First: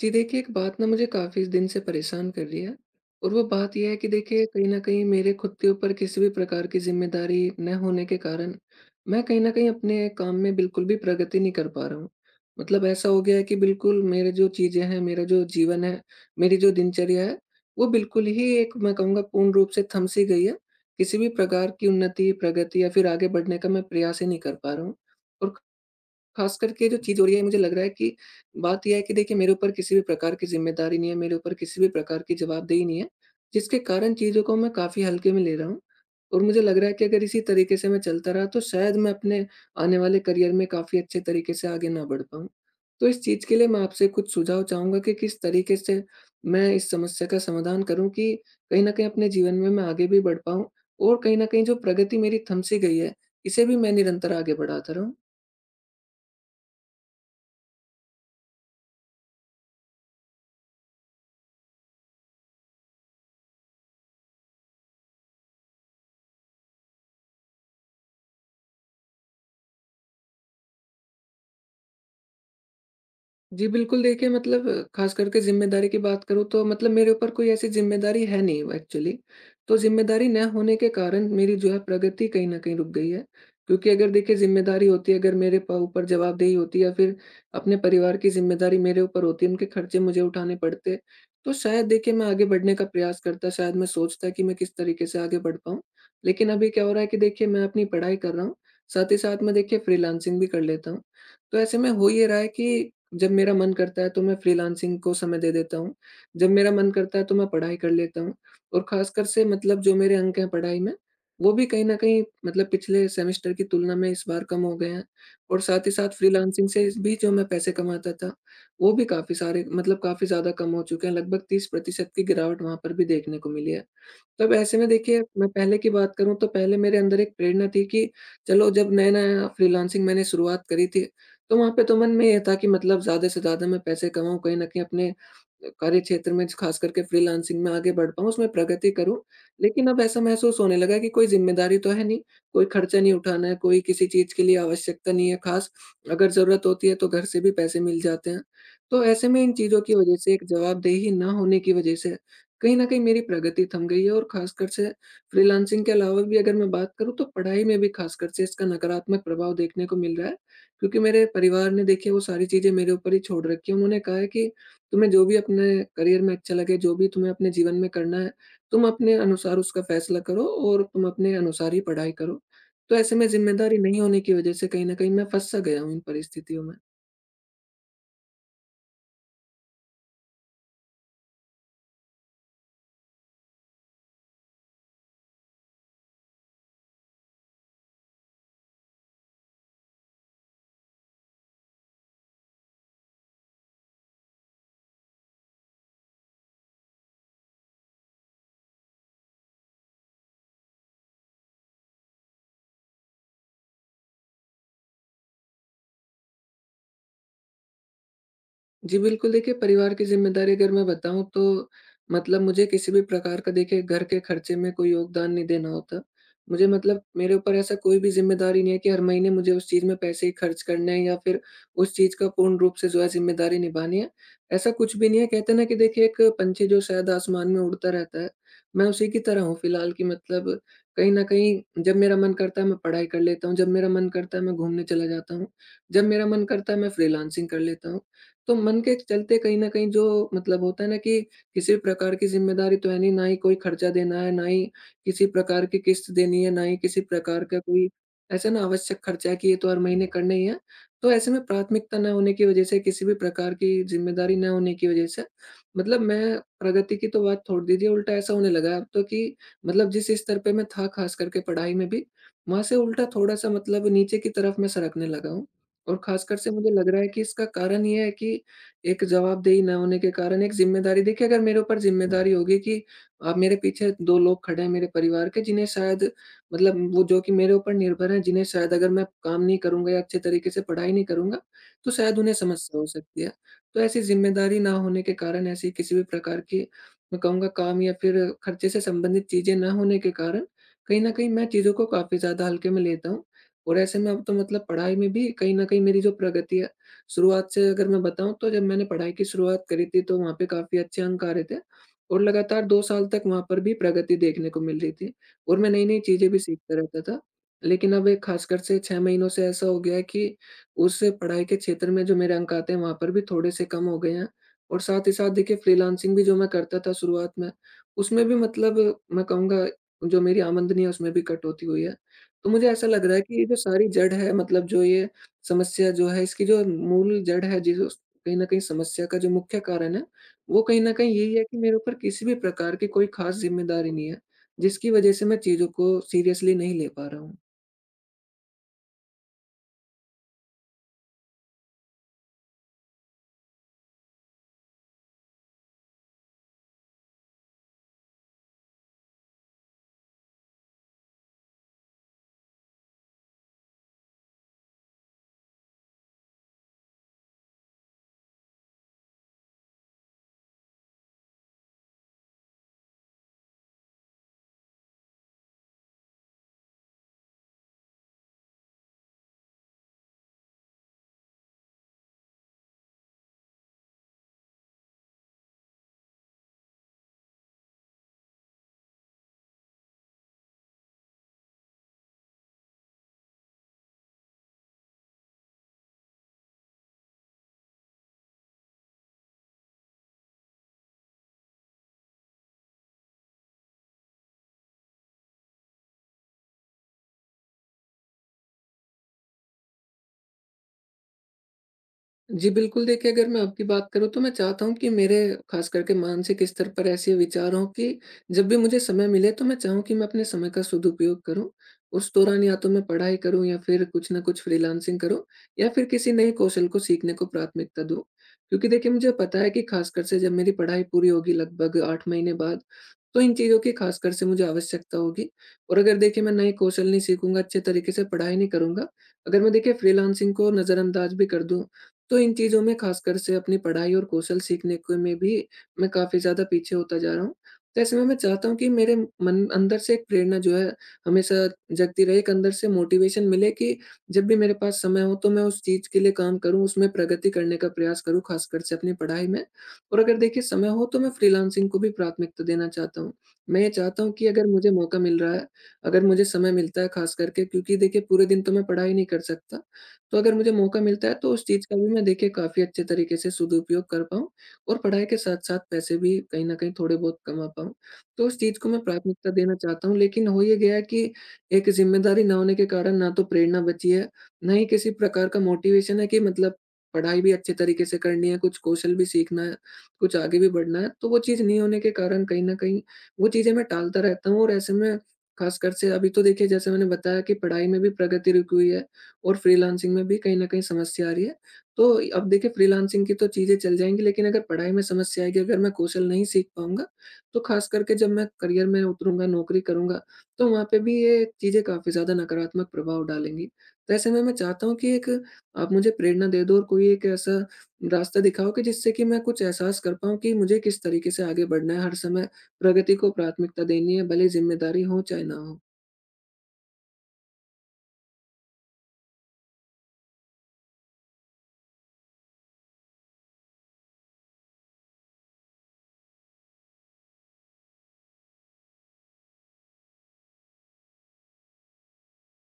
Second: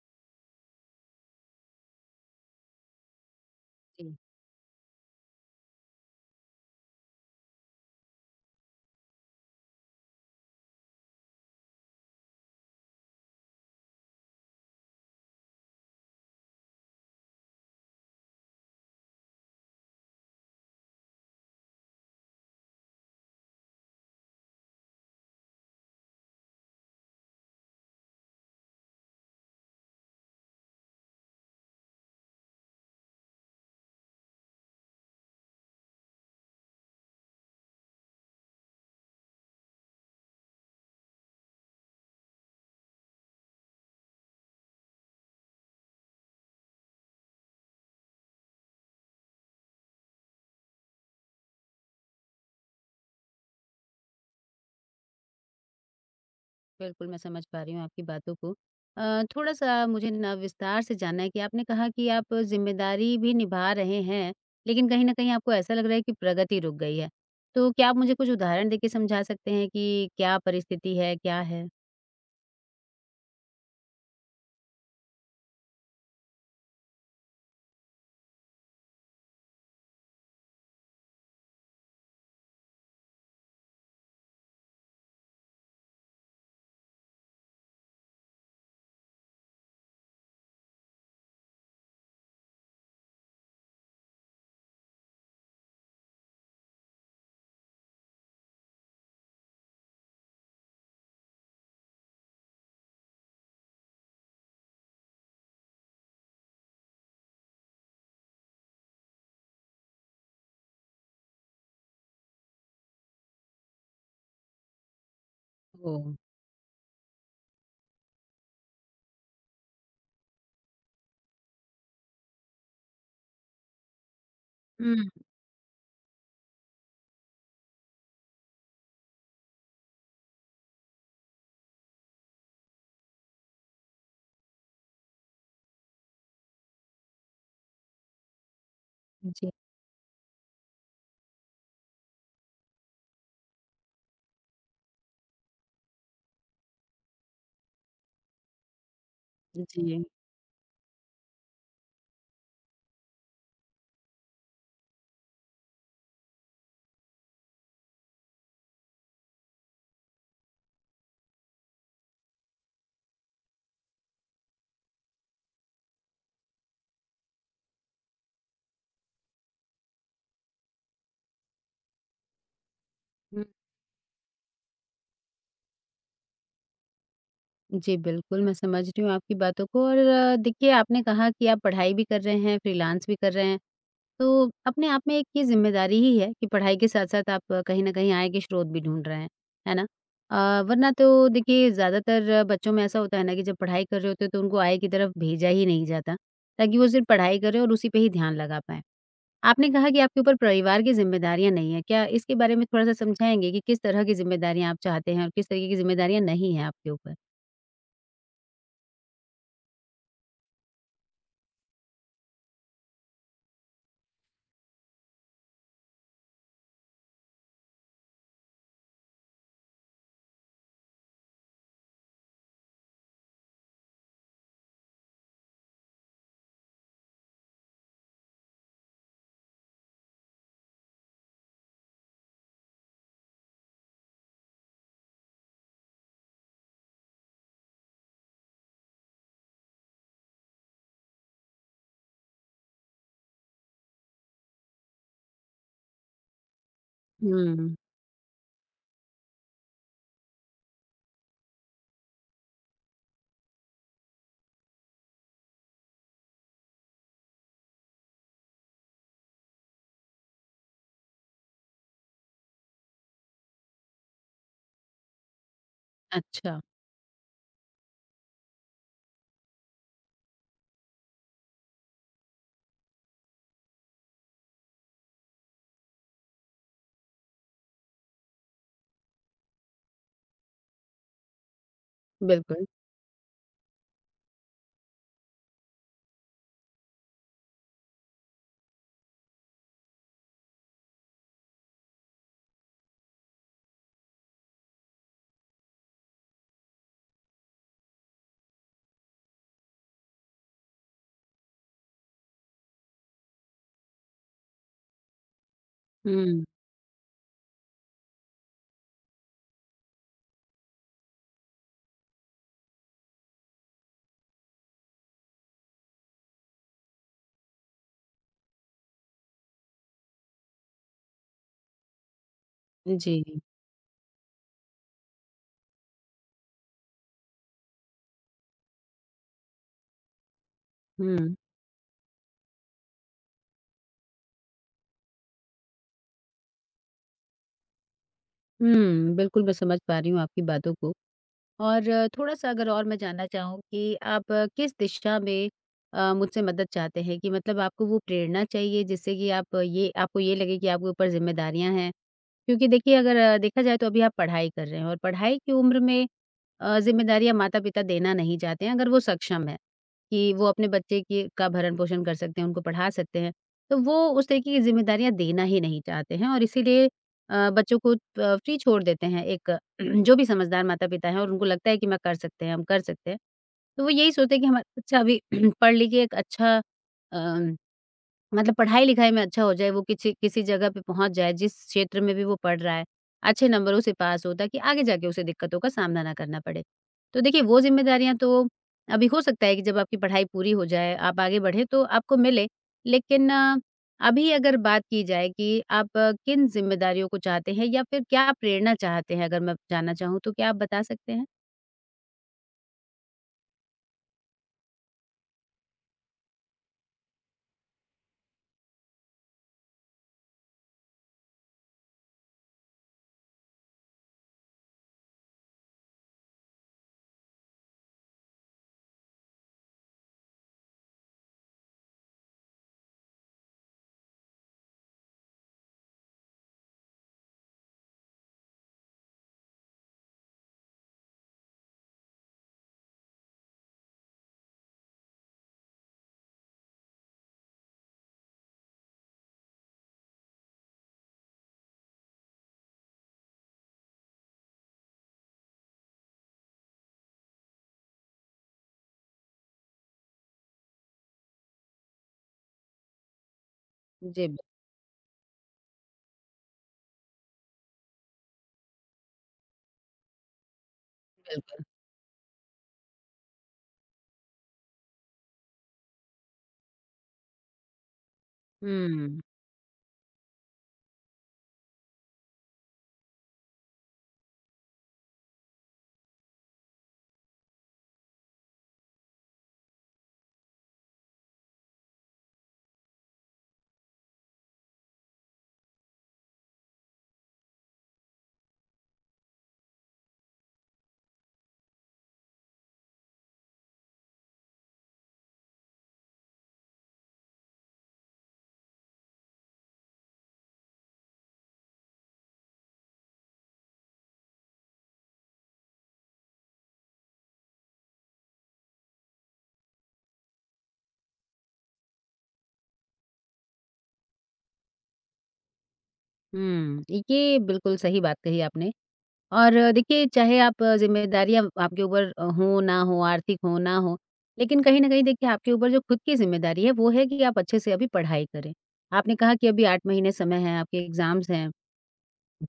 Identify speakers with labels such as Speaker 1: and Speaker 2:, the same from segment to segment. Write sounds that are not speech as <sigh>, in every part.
Speaker 1: जी देखिए, एक बात ना मुझे काफ़ी दिन से परेशान कर रही है और वो बात ये है कि
Speaker 2: जी,
Speaker 1: देखिए कहीं न कहीं मेरे खुद के ऊपर किसी भी प्रकार की ज़िम्मेदारी न होने के कारण, मैं कहीं न कहीं अपने काम में बिल्कुल भी प्रगति नहीं कर पा रहा हूँ। ऐसा हो गया है कि बिल्कुल मेरे जो चीज़ें हैं, मेरा जो जीवन है, मेरी जो दिनचर्या है, वो बिल्कुल ही एक मैं कहूँगा पूर्ण रूप से थम सी गई है। किसी भी प्रकार की उन्नति, प्रगति या फिर आगे बढ़ने का मैं प्रयास ही नहीं कर पा रहा हूँ। और खास करके जो चीज़ हो रही है मुझे लग रहा है कि बात ये है कि देखिए मेरे ऊपर किसी भी प्रकार की ज़िम्मेदारी नहीं है, मेरे ऊपर किसी भी प्रकार की जवाबदेही नहीं है, जिसके कारण चीज़ों को मैं काफ़ी हल्के में ले रहा हूँ। और मुझे लग रहा है कि अगर इसी तरीके से मैं चलता रहा तो शायद मैं अपने आने वाले करियर में काफ़ी अच्छे तरीके से आगे ना बढ़ पाऊँ। तो इस चीज़ के लिए मैं आपसे कुछ सुझाव चाहूँगा कि किस तरीके से मैं इस समस्या का समाधान करूँ कि कहीं न कहीं अपने जीवन में मैं आगे भी बढ़ पाऊँ और कहीं न कहीं जो प्रगति मेरी थम सी गई है, इसे भी मैं निरंतर आगे बढ़ाता रहूँ।
Speaker 2: बिल्कुल मैं समझ पा रही हूँ आपकी बातों को। थोड़ा-सा मुझे ना विस्तार से जानना है कि आपने कहा कि आप ज़िम्मेदारी भी निभा रहे हैं, लेकिन कहीं न कहीं आपको ऐसा लग रहा है कि प्रगति रुक गई है। तो क्या आप मुझे कुछ उदाहरण देके समझा सकते हैं कि क्या परिस्थिति है, क्या है?
Speaker 1: जी, बिल्कुल देखिए ख़ास करके ज़िम्मेदारी की बात करूँ तो मेरे ऊपर कोई ऐसी ज़िम्मेदारी है नहीं एक्चुअली। तो ज़िम्मेदारी ना होने के कारण मेरी जो है प्रगति कहीं न कहीं रुक गई है। क्योंकि अगर देखिए ज़िम्मेदारी होती है, अगर मेरे प ऊपर जवाबदेही होती है या फिर अपने परिवार की ज़िम्मेदारी मेरे ऊपर होती है, उनके खर्चे मुझे उठाने पड़ते, तो शायद देखिए मैं आगे बढ़ने का प्रयास करता, शायद मैं सोचता कि मैं किस तरीके से आगे बढ़ पाऊँ। लेकिन अभी क्या हो रहा है कि देखिए मैं अपनी पढ़ाई कर रहा हूँ, साथ ही साथ मैं देखिए फ्रीलांसिंग भी कर लेता हूँ। तो ऐसे में हो ये रहा है कि जब मेरा मन करता है तो मैं फ्रीलांसिंग को समय दे देता हूँ। जब मेरा मन करता है तो मैं पढ़ाई कर लेता हूँ और ख़ासकर से जो मेरे अंक हैं पढ़ाई में, वो भी कहीं न कहीं पिछले सेमेस्टर की तुलना में इस बार कम हो गए हैं और साथ ही साथ
Speaker 2: ओह!
Speaker 1: फ्रीलांसिंग से भी जो मैं पैसे कमाता था, वो भी काफ़ी सारे काफ़ी ज़्यादा कम हो चुके हैं। लगभग 30% की गिरावट वहाँ पर भी देखने को मिली है। तब ऐसे में
Speaker 2: हुँ।
Speaker 1: देखिए, मैं पहले की बात करूँ तो पहले मेरे अंदर एक प्रेरणा थी कि चलो जब नया-नया फ्रीलांसिंग मैंने शुरुआत करी थी, तो वहाँ पे तो मन में ये था कि ज़्यादा से ज़्यादा मैं पैसे कमाऊँ, कहीं न कहीं अपने कार्यक्षेत्र में खास करके फ्रीलांसिंग में आगे बढ़ पाऊँ, उसमें प्रगति करूँ।
Speaker 2: जी,
Speaker 1: लेकिन अब ऐसा महसूस होने लगा कि कोई ज़िम्मेदारी तो है नहीं, कोई खर्चा नहीं उठाना है, कोई किसी चीज़ के लिए आवश्यकता नहीं है खास। अगर ज़रूरत होती है तो घर से भी पैसे मिल जाते हैं। तो ऐसे में इन चीज़ों की
Speaker 2: जी।
Speaker 1: वज़ह से एक जवाबदेही ना होने की वज़ह से कहीं न कहीं मेरी प्रगति थम गई है और ख़ासकर से फ्रीलांसिंग के अलावा भी अगर मैं बात करूँ तो पढ़ाई में भी ख़ासकर से इसका नकारात्मक प्रभाव देखने को मिल रहा है। क्योंकि मेरे परिवार ने देखिए वो सारी चीज़ें मेरे ऊपर ही छोड़ रखी है। उन्होंने कहा है कि तुम्हें जो भी अपने करियर में अच्छा लगे, जो भी तुम्हें अपने जीवन में करना है, तुम अपने अनुसार उसका फ़ैसला करो और तुम अपने अनुसार ही पढ़ाई करो। तो ऐसे में
Speaker 2: हुँ,
Speaker 1: ज़िम्मेदारी नहीं होने की वज़ह से कहीं न कहीं मैं फँस सा गया हूँ इन परिस्थितियों में।
Speaker 2: जी, बिल्कुल मैं समझ रही हूँ आपकी बातों को। और देखिए आपने कहा कि आप पढ़ाई भी कर रहे हैं, फ्रीलांस भी कर रहे हैं। तो अपने आप में एक ये ज़िम्मेदारी ही है कि पढ़ाई के साथ-साथ आप कहीं न कहीं आय के स्रोत भी ढूँढ रहे हैं, है ना? वरना तो देखिए ज़्यादातर बच्चों में ऐसा होता है ना कि जब पढ़ाई कर रहे होते हैं तो उनको आय की तरफ भेजा ही नहीं जाता, ताकि वो सिर्फ़ पढ़ाई करें और उसी पे ही ध्यान लगा पाएँ। आपने कहा कि आपके ऊपर परिवार की ज़िम्मेदारियाँ नहीं हैं, क्या इसके बारे में थोड़ा-सा समझाएँगे कि किस तरह की ज़िम्मेदारियाँ आप चाहते हैं और किस तरीके की ज़िम्मेदारियाँ नहीं हैं आपके ऊपर?
Speaker 1: जी, बिल्कुल देखिए परिवार की ज़िम्मेदारी अगर मैं बताऊँ तो मुझे किसी भी प्रकार का देखिए घर के खर्चे में कोई योगदान नहीं देना होता। मुझे मतलब मेरे ऊपर ऐसा कोई भी ज़िम्मेदारी नहीं है कि हर महीने मुझे उस चीज़ में पैसे ही खर्च करने हैं या फिर उस चीज़ का पूर्ण रूप से जो है ज़िम्मेदारी निभानी है। ऐसा कुछ भी नहीं है कहते हैं ना कि देखिए एक पंछी जो शायद आसमान में उड़ता रहता है, मैं उसी की तरह हूँ फ़िलहाल कि कहीं न कहीं जब मेरा मन करता है मैं पढ़ाई कर लेता हूँ, जब मेरा मन करता है मैं घूमने चला जाता हूँ, जब मेरा मन करता है मैं फ्रीलांसिंग कर लेता हूँ। तो मन के चलते कहीं न कहीं जो होता है ना कि किसी भी प्रकार की ज़िम्मेदारी तो है नहीं, ना ही कोई खर्चा देना है, ना ही किसी प्रकार की किश्त देनी है, ना ही किसी प्रकार का
Speaker 2: हुँ,
Speaker 1: कोई ऐसा ना आवश्यक खर्चा है कि ये तो हर महीने करना ही है। तो ऐसे में प्राथमिकता ना होने की वज़ह से, किसी भी प्रकार की ज़िम्मेदारी ना होने की वज़ह से मैं प्रगति की तो बात छोड़ दीजिए, उल्टा ऐसा होने लगा है अब तो कि जिस स्तर पे मैं था ख़ास करके पढ़ाई में भी, वहाँ से उल्टा थोड़ा-सा नीचे की तरफ मैं सरकने लगा हूँ। और ख़ासकर से
Speaker 2: अच्छा,
Speaker 1: मुझे लग रहा है कि इसका कारण ये है कि एक जवाबदेही ना होने के कारण एक ज़िम्मेदारी देखिए अगर मेरे ऊपर ज़िम्मेदारी होगी कि अब मेरे पीछे 2 लोग खड़े हैं मेरे परिवार के जिन्हें शायद वो जो कि मेरे ऊपर निर्भर हैं, जिन्हें शायद अगर मैं काम नहीं करूँगा या अच्छे तरीके से पढ़ाई नहीं करूँगा, तो शायद उन्हें
Speaker 2: बिल्कुल।
Speaker 1: समस्या हो सकती है। तो ऐसी ज़िम्मेदारी ना होने के कारण ऐसी किसी भी प्रकार की मैं कहूँगा काम या फिर खर्चे से संबंधित चीज़ें ना होने के कारण, कहीं न कहीं मैं चीज़ों को काफ़ी ज़्यादा हल्के में लेता हूँ। और ऐसे में अब तो पढ़ाई में भी कहीं न कहीं मेरी जो प्रगति है, शुरुआत से अगर मैं बताऊँ तो जब मैंने पढ़ाई की शुरुआत करी थी तो वहाँ पे काफ़ी अच्छे अंक आ रहे थे और लगातार 2 साल तक वहाँ पर भी प्रगति देखने को मिल रही थी और मैं नई-नई चीज़ें भी
Speaker 2: हुँ,
Speaker 1: सीखता रहता था। लेकिन अब एक ख़ासकर से 6 महीनों से ऐसा हो गया है कि उस पढ़ाई के क्षेत्र में जो मेरे अंक आते हैं वहाँ पर भी थोड़े से कम हो गए हैं और साथ ही साथ देखिए फ्रीलांसिंग भी जो मैं करता था शुरुआत में, उसमें भी मैं कहूँगा जो मेरी आमदनी है उसमें भी कटौती हुई है। तो मुझे ऐसा लग रहा है
Speaker 2: जी,
Speaker 1: कि ये जो सारी जड़ है जो ये समस्या जो है इसकी जो मूल जड़ है जिस उस कहीं न कहीं समस्या का जो मुख्य कारण है, वो कहीं न कहीं यही
Speaker 2: हुँ।
Speaker 1: है कि मेरे ऊपर किसी भी प्रकार की कोई ख़ास ज़िम्मेदारी नहीं है, जिसकी वज़ह से मैं चीज़ों को सीरियसली नहीं ले पा रहा हूँ।
Speaker 2: हुँ, बिल्कुल मैं समझ पा रही हूँ आपकी बातों को। और थोड़ा-सा अगर और मैं जानना चाहूँ कि आप किस दिशा में मुझसे मदद चाहते हैं कि मतलब आपको वो प्रेरणा चाहिए जिससे कि आप ये आपको ये लगे कि आपके ऊपर ज़िम्मेदारियाँ हैं? क्योंकि देखिए अगर देखा जाए तो अभी आप पढ़ाई कर रहे हैं और पढ़ाई की उम्र में ज़िम्मेदारियाँ माता-पिता देना नहीं चाहते हैं अगर वो सक्षम हैं, कि वो अपने बच्चे के का भरण-पोषण कर सकते हैं, उनको पढ़ा सकते हैं, तो वो उस तरीके की ज़िम्मेदारियाँ देना ही नहीं चाहते हैं और इसीलिए बच्चों को फ्री छोड़ देते हैं एक <clears throat> जो भी समझदार माता-पिता हैं और उनको लगता है कि मैं कर सकते हैं, हम कर सकते हैं। तो वो यही सोचते हैं कि हमारा बच्चा अभी <clears throat> पढ़ लिख के एक अच्छा अ, मतलब पढ़ाई-लिखाई में अच्छा हो जाए, वो किसी किसी जगह पे पहुँच जाए, जिस क्षेत्र में भी वो पढ़ रहा है, अच्छे नंबरों से पास हो ताकि आगे जाके उसे दिक्कतों का सामना ना करना पड़े। तो देखिए वो ज़िम्मेदारियाँ तो अभी हो सकता है कि जब आपकी पढ़ाई पूरी हो जाए, आप आगे बढ़ें तो आपको मिले। लेकिन अभी अगर बात की जाए कि आप किन ज़िम्मेदारियों को चाहते हैं या फिर क्या प्रेरणा चाहते हैं? अगर मैं जानना चाहूँ तो क्या आप बता सकते हैं?
Speaker 1: जी, बिल्कुल देखिए अगर मैं आपकी बात करूँ तो मैं चाहता हूँ कि मेरे ख़ास करके मानसिक स्तर पर ऐसे विचार हों कि जब भी मुझे समय मिले तो मैं चाहूँ कि मैं अपने समय का सदुपयोग करूँ। उस दौरान या तो मैं पढ़ाई करूँ या फिर कुछ न कुछ फ्रीलांसिंग करूँ या फिर किसी नए कौशल को सीखने को प्राथमिकता दूँ। क्योंकि देखिए मुझे पता है कि ख़ासकर से जब मेरी पढ़ाई पूरी होगी लगभग 8 महीने बाद, तो इन चीज़ों की ख़ासकर से मुझे आवश्यकता होगी और अगर देखिए मैं नए कौशल नहीं सीखूँगा, अच्छे तरीके से पढ़ाई नहीं करूँगा, अगर मैं देखिए फ्रीलांसिंग को नज़रअंदाज़ भी कर दूँ तो इन चीज़ों में ख़ासकर से अपनी पढ़ाई और कौशल सीखने को में भी मैं काफ़ी ज़्यादा पीछे होता जा रहा हूँ। तो ऐसे में मैं चाहता हूँ कि मेरे मन अंदर से एक प्रेरणा जो है हमेशा जगती रहे, एक अंदर से मोटिवेशन मिले कि जब भी मेरे पास समय हो तो मैं उस चीज़ के लिए काम करूँ, उसमें प्रगति करने का प्रयास करूँ, ख़ासकर से अपनी पढ़ाई में। और अगर देखिए समय हो तो मैं फ्रीलांसिंग को भी प्राथमिकता देना चाहता हूँ। मैं ये चाहता हूँ कि
Speaker 2: जी।
Speaker 1: अगर मुझे मौका मिल रहा है, अगर मुझे समय मिलता है ख़ास करके क्योंकि देखिए पूरे दिन तो मैं पढ़ाई नहीं कर सकता। तो अगर मुझे मौका मिलता है तो उस
Speaker 2: बिल्कुल।
Speaker 1: चीज़ का भी मैं देखिए काफ़ी अच्छे तरीके से सदुपयोग कर पाऊँ और पढ़ाई के साथ-साथ पैसे भी कहीं न कहीं थोड़े बहुत कमा पाऊँ। तो उस चीज़ को मैं
Speaker 2: हुँ,
Speaker 1: प्राथमिकता देना चाहता हूँ लेकिन हो ये गया है कि एक ज़िम्मेदारी ना होने के कारण ना तो प्रेरणा बची है, ना ही किसी प्रकार का मोटिवेशन है कि पढ़ाई भी अच्छे तरीके से करनी है, कुछ कौशल भी सीखना है, कुछ आगे भी बढ़ना है। तो वो चीज़ नहीं होने के कारण कहीं न कहीं वो चीज़ें मैं टालता रहता हूँ और ऐसे में ख़ासकर से अभी तो देखिए जैसे मैंने बताया कि पढ़ाई में भी प्रगति रुकी हुई है। और फ्रीलांसिंग में भी कहीं न कहीं समस्या आ रही है। तो अब देखिए फ्रीलांसिंग की तो चीज़ें चल जाएँगी लेकिन अगर पढ़ाई में समस्या आएगी, अगर मैं कौशल नहीं सीख पाऊँगा, तो ख़ास करके जब मैं करियर में उतरूँगा, नौकरी करूँगा, तो वहाँ पे भी ये चीज़ें काफ़ी ज़्यादा नकारात्मक प्रभाव डालेंगी। तो ऐसे में मैं चाहता हूँ कि एक आप मुझे प्रेरणा दे दो और कोई एक ऐसा रास्ता दिखाओ कि जिससे कि मैं कुछ एहसास कर पाऊँ कि मुझे किस तरीके से आगे बढ़ना है, हर समय प्रगति को प्राथमिकता देनी है, भले ही ज़िम्मेदारी हो चाहे ना हो।
Speaker 2: हुँ, ये बिल्कुल सही बात कही आपने। और देखिए चाहे आप ज़िम्मेदारियाँ आपके ऊपर हो ना हो, आर्थिक हो ना हो, लेकिन कहीं न कहीं देखिए आपके ऊपर जो खुद की ज़िम्मेदारी है वो है कि आप अच्छे से अभी पढ़ाई करें। आपने कहा कि अभी 8 महीने समय है, आपके एग्ज़ाम्स हैं।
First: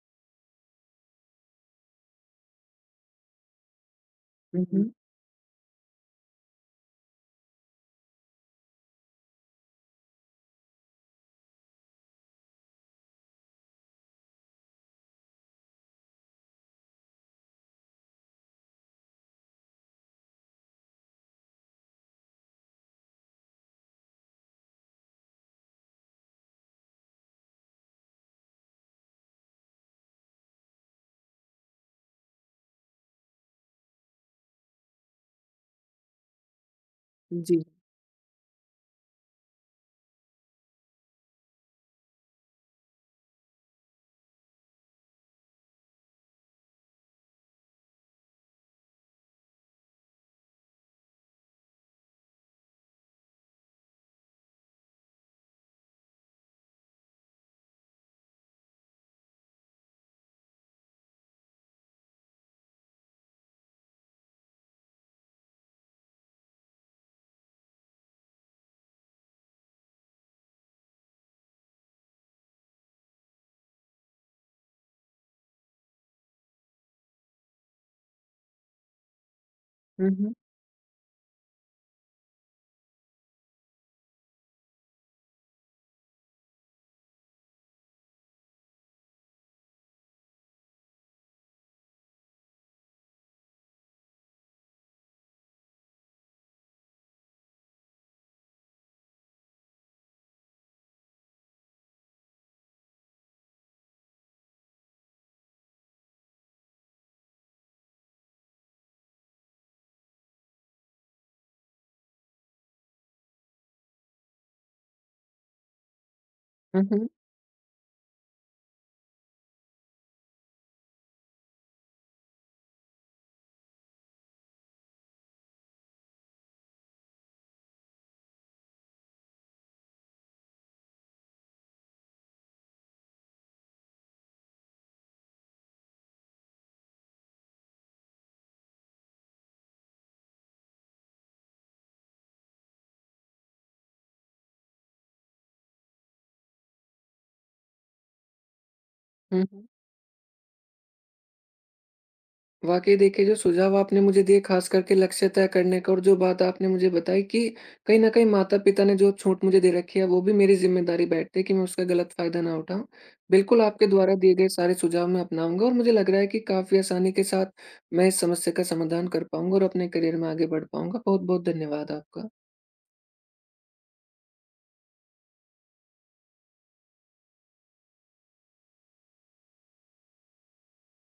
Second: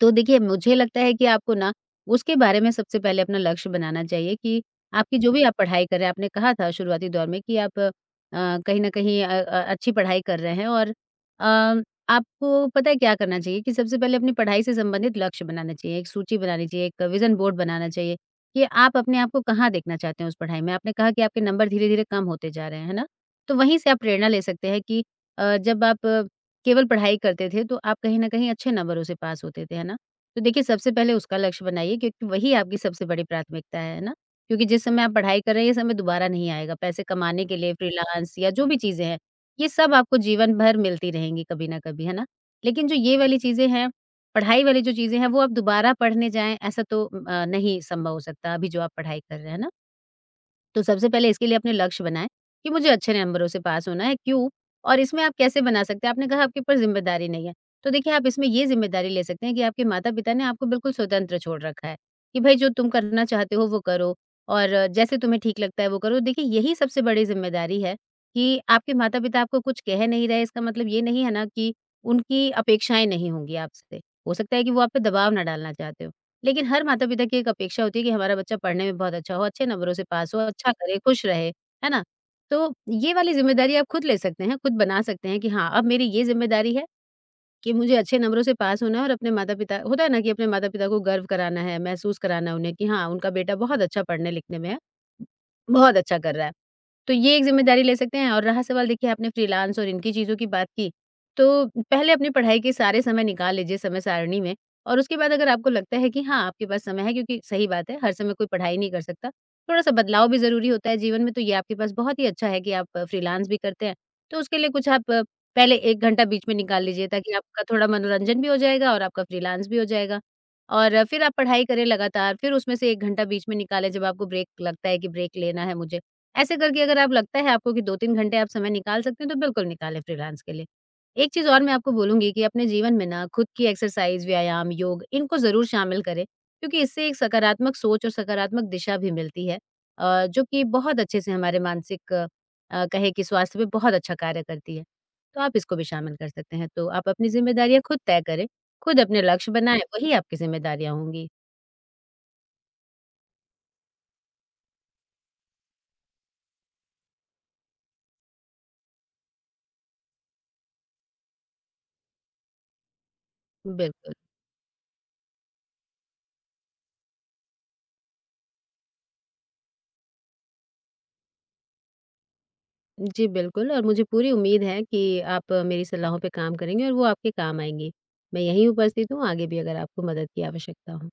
Speaker 2: तो देखिए, मुझे लगता है कि आपको ना उसके बारे में सबसे पहले अपना लक्ष्य बनाना चाहिए कि
Speaker 1: हुँ, हुँ।
Speaker 2: आपकी जो भी आप पढ़ाई कर रहे हैं, आपने कहा था शुरुआती दौर में कि आप कहीं न कहीं अच्छी पढ़ाई कर रहे हैं और आपको पता है क्या करना चाहिए कि सबसे पहले अपनी पढ़ाई से संबंधित लक्ष्य बनाना चाहिए, एक सूची बनानी चाहिए, एक विज़न बोर्ड बनाना चाहिए कि आप अपने आप को कहाँ देखना चाहते हैं उस पढ़ाई में। आपने कहा कि आपके नंबर धीरे-धीरे कम होते जा रहे हैं, है ना? तो वहीं से आप प्रेरणा ले सकते हैं कि जब आप केवल पढ़ाई करते थे तो आप कहीं न कहीं अच्छे नंबरों से पास होते थे, है ना? तो देखिए सबसे पहले उसका लक्ष्य बनाइए क्योंकि वही आपकी सबसे बड़ी प्राथमिकता है ना? क्योंकि जिस समय आप पढ़ाई कर रहे हैं ये समय दोबारा नहीं आएगा, पैसे कमाने के
Speaker 1: जी।
Speaker 2: लिए फ्रीलांस या जो भी चीज़ें हैं, ये सब आपको जीवन भर मिलती रहेंगी कभी न कभी, है ना? लेकिन जो ये वाली चीज़ें हैं, पढ़ाई वाली जो चीज़ें हैं वो आप दोबारा पढ़ने जाएँ ऐसा तो नहीं संभव हो सकता अभी जो आप पढ़ाई कर रहे हैं, है ना? तो सबसे पहले इसके लिए अपने लक्ष्य बनाएँ कि मुझे अच्छे नंबरों से पास होना है, क्यों? और इसमें आप कैसे बना सकते हैं? आपने कहा आपके ऊपर ज़िम्मेदारी नहीं है। तो देखिए आप इसमें ये ज़िम्मेदारी ले सकते हैं कि आपके माता-पिता ने आपको बिल्कुल स्वतंत्र छोड़ रखा है, कि भई जो तुम करना चाहते हो वो करो और जैसे तुम्हें ठीक लगता है वो करो। देखिए यही सबसे बड़ी ज़िम्मेदारी है कि आपके माता-पिता आपको कुछ कह नहीं रहे, इसका मतलब ये नहीं है ना कि उनकी अपेक्षाएँ नहीं होंगी आपसे। हो सकता है कि वो आप पे दबाव ना डालना चाहते हों। लेकिन हर माता-पिता की एक अपेक्षा होती है कि हमारा बच्चा पढ़ने में बहुत अच्छा हो, अच्छे नंबरों से
Speaker 1: हुँ, हुँ।
Speaker 2: पास हो, अच्छा करे, खुश रहे, है ना? तो ये वाली ज़िम्मेदारी आप खुद ले सकते हैं, खुद बना सकते हैं कि हाँ, अब मेरी ये ज़िम्मेदारी है कि मुझे अच्छे नंबरों से पास होना है और अपने माता-पिता होता है ना कि अपने माता-पिता को गर्व कराना है, महसूस कराना है उन्हें कि हाँ, उनका बेटा बहुत अच्छा पढ़ने-लिखने में है, बहुत अच्छा कर रहा है। तो ये एक ज़िम्मेदारी ले सकते हैं और रहा सवाल देखिए आपने फ्रीलांस और इनकी चीज़ों की बात की, तो पहले अपनी पढ़ाई के सारे समय निकाल लीजिए समय सारिणी में और उसके बाद अगर आपको लगता है कि हाँ, आपके पास समय है क्योंकि सही बात है, हर समय कोई पढ़ाई नहीं कर सकता। थोड़ा-सा बदलाव भी ज़रूरी होता है जीवन में, तो ये आपके पास बहुत ही अच्छा है कि आप फ्रीलांस भी करते हैं। तो उसके लिए कुछ आप पहले 1 घंटा बीच में
Speaker 1: हुँ,
Speaker 2: निकाल
Speaker 1: हुँ।
Speaker 2: लीजिए ताकि आपका थोड़ा मनोरंजन भी हो जाएगा और आपका फ्रीलांस भी हो जाएगा। और फिर आप पढ़ाई करें लगातार, फिर उसमें से 1 घंटा बीच में निकालें जब आपको ब्रेक लगता है कि ब्रेक लेना है मुझे। ऐसे करके अगर आप लगता है आपको कि 2-3 घंटे आप समय निकाल सकते हैं तो बिल्कुल निकालें फ्रीलांस के लिए। एक चीज़ और मैं आपको बोलूँगी कि अपने जीवन में ना खुद की एक्सरसाइज़, व्यायाम, योग इनको ज़रूर शामिल करें क्योंकि इससे एक सकारात्मक सोच और सकारात्मक दिशा भी मिलती है जो कि बहुत अच्छे से हमारे मानसिक कहें कि स्वास्थ्य पे बहुत अच्छा कार्य करती है। तो आप इसको भी शामिल कर सकते हैं। तो आप अपनी ज़िम्मेदारियाँ खुद तय करें, खुद अपने
Speaker 1: हुँ,
Speaker 2: लक्ष्य
Speaker 1: हुँ।
Speaker 2: बनाएँ, वही आपकी ज़िम्मेदारियाँ होंगी।
Speaker 1: वाकई देखिए जो सुझाव आपने मुझे दिए खास करके लक्ष्य तय करने का और जो बात आपने मुझे बताई कि कहीं ना कहीं माता पिता ने जो छूट मुझे दे रखी है वो भी मेरी जिम्मेदारी बैठती है कि मैं उसका गलत फायदा ना उठाऊं। बिल्कुल आपके
Speaker 2: बिल्कुल।
Speaker 1: द्वारा दिए गए सारे सुझाव मैं अपनाऊंगा और मुझे लग रहा है कि काफी आसानी के साथ मैं इस समस्या का समाधान कर पाऊंगा और अपने करियर में आगे बढ़ पाऊंगा। बहुत बहुत धन्यवाद आपका।
Speaker 2: जी, बिल्कुल और मुझे पूरी उम्मीद है कि आप मेरी सलाहों पे काम करेंगे और वो आपके काम आएँगी। मैं यहीं उपस्थित हूँ, आगे भी अगर आपको मदद की आवश्यकता हो।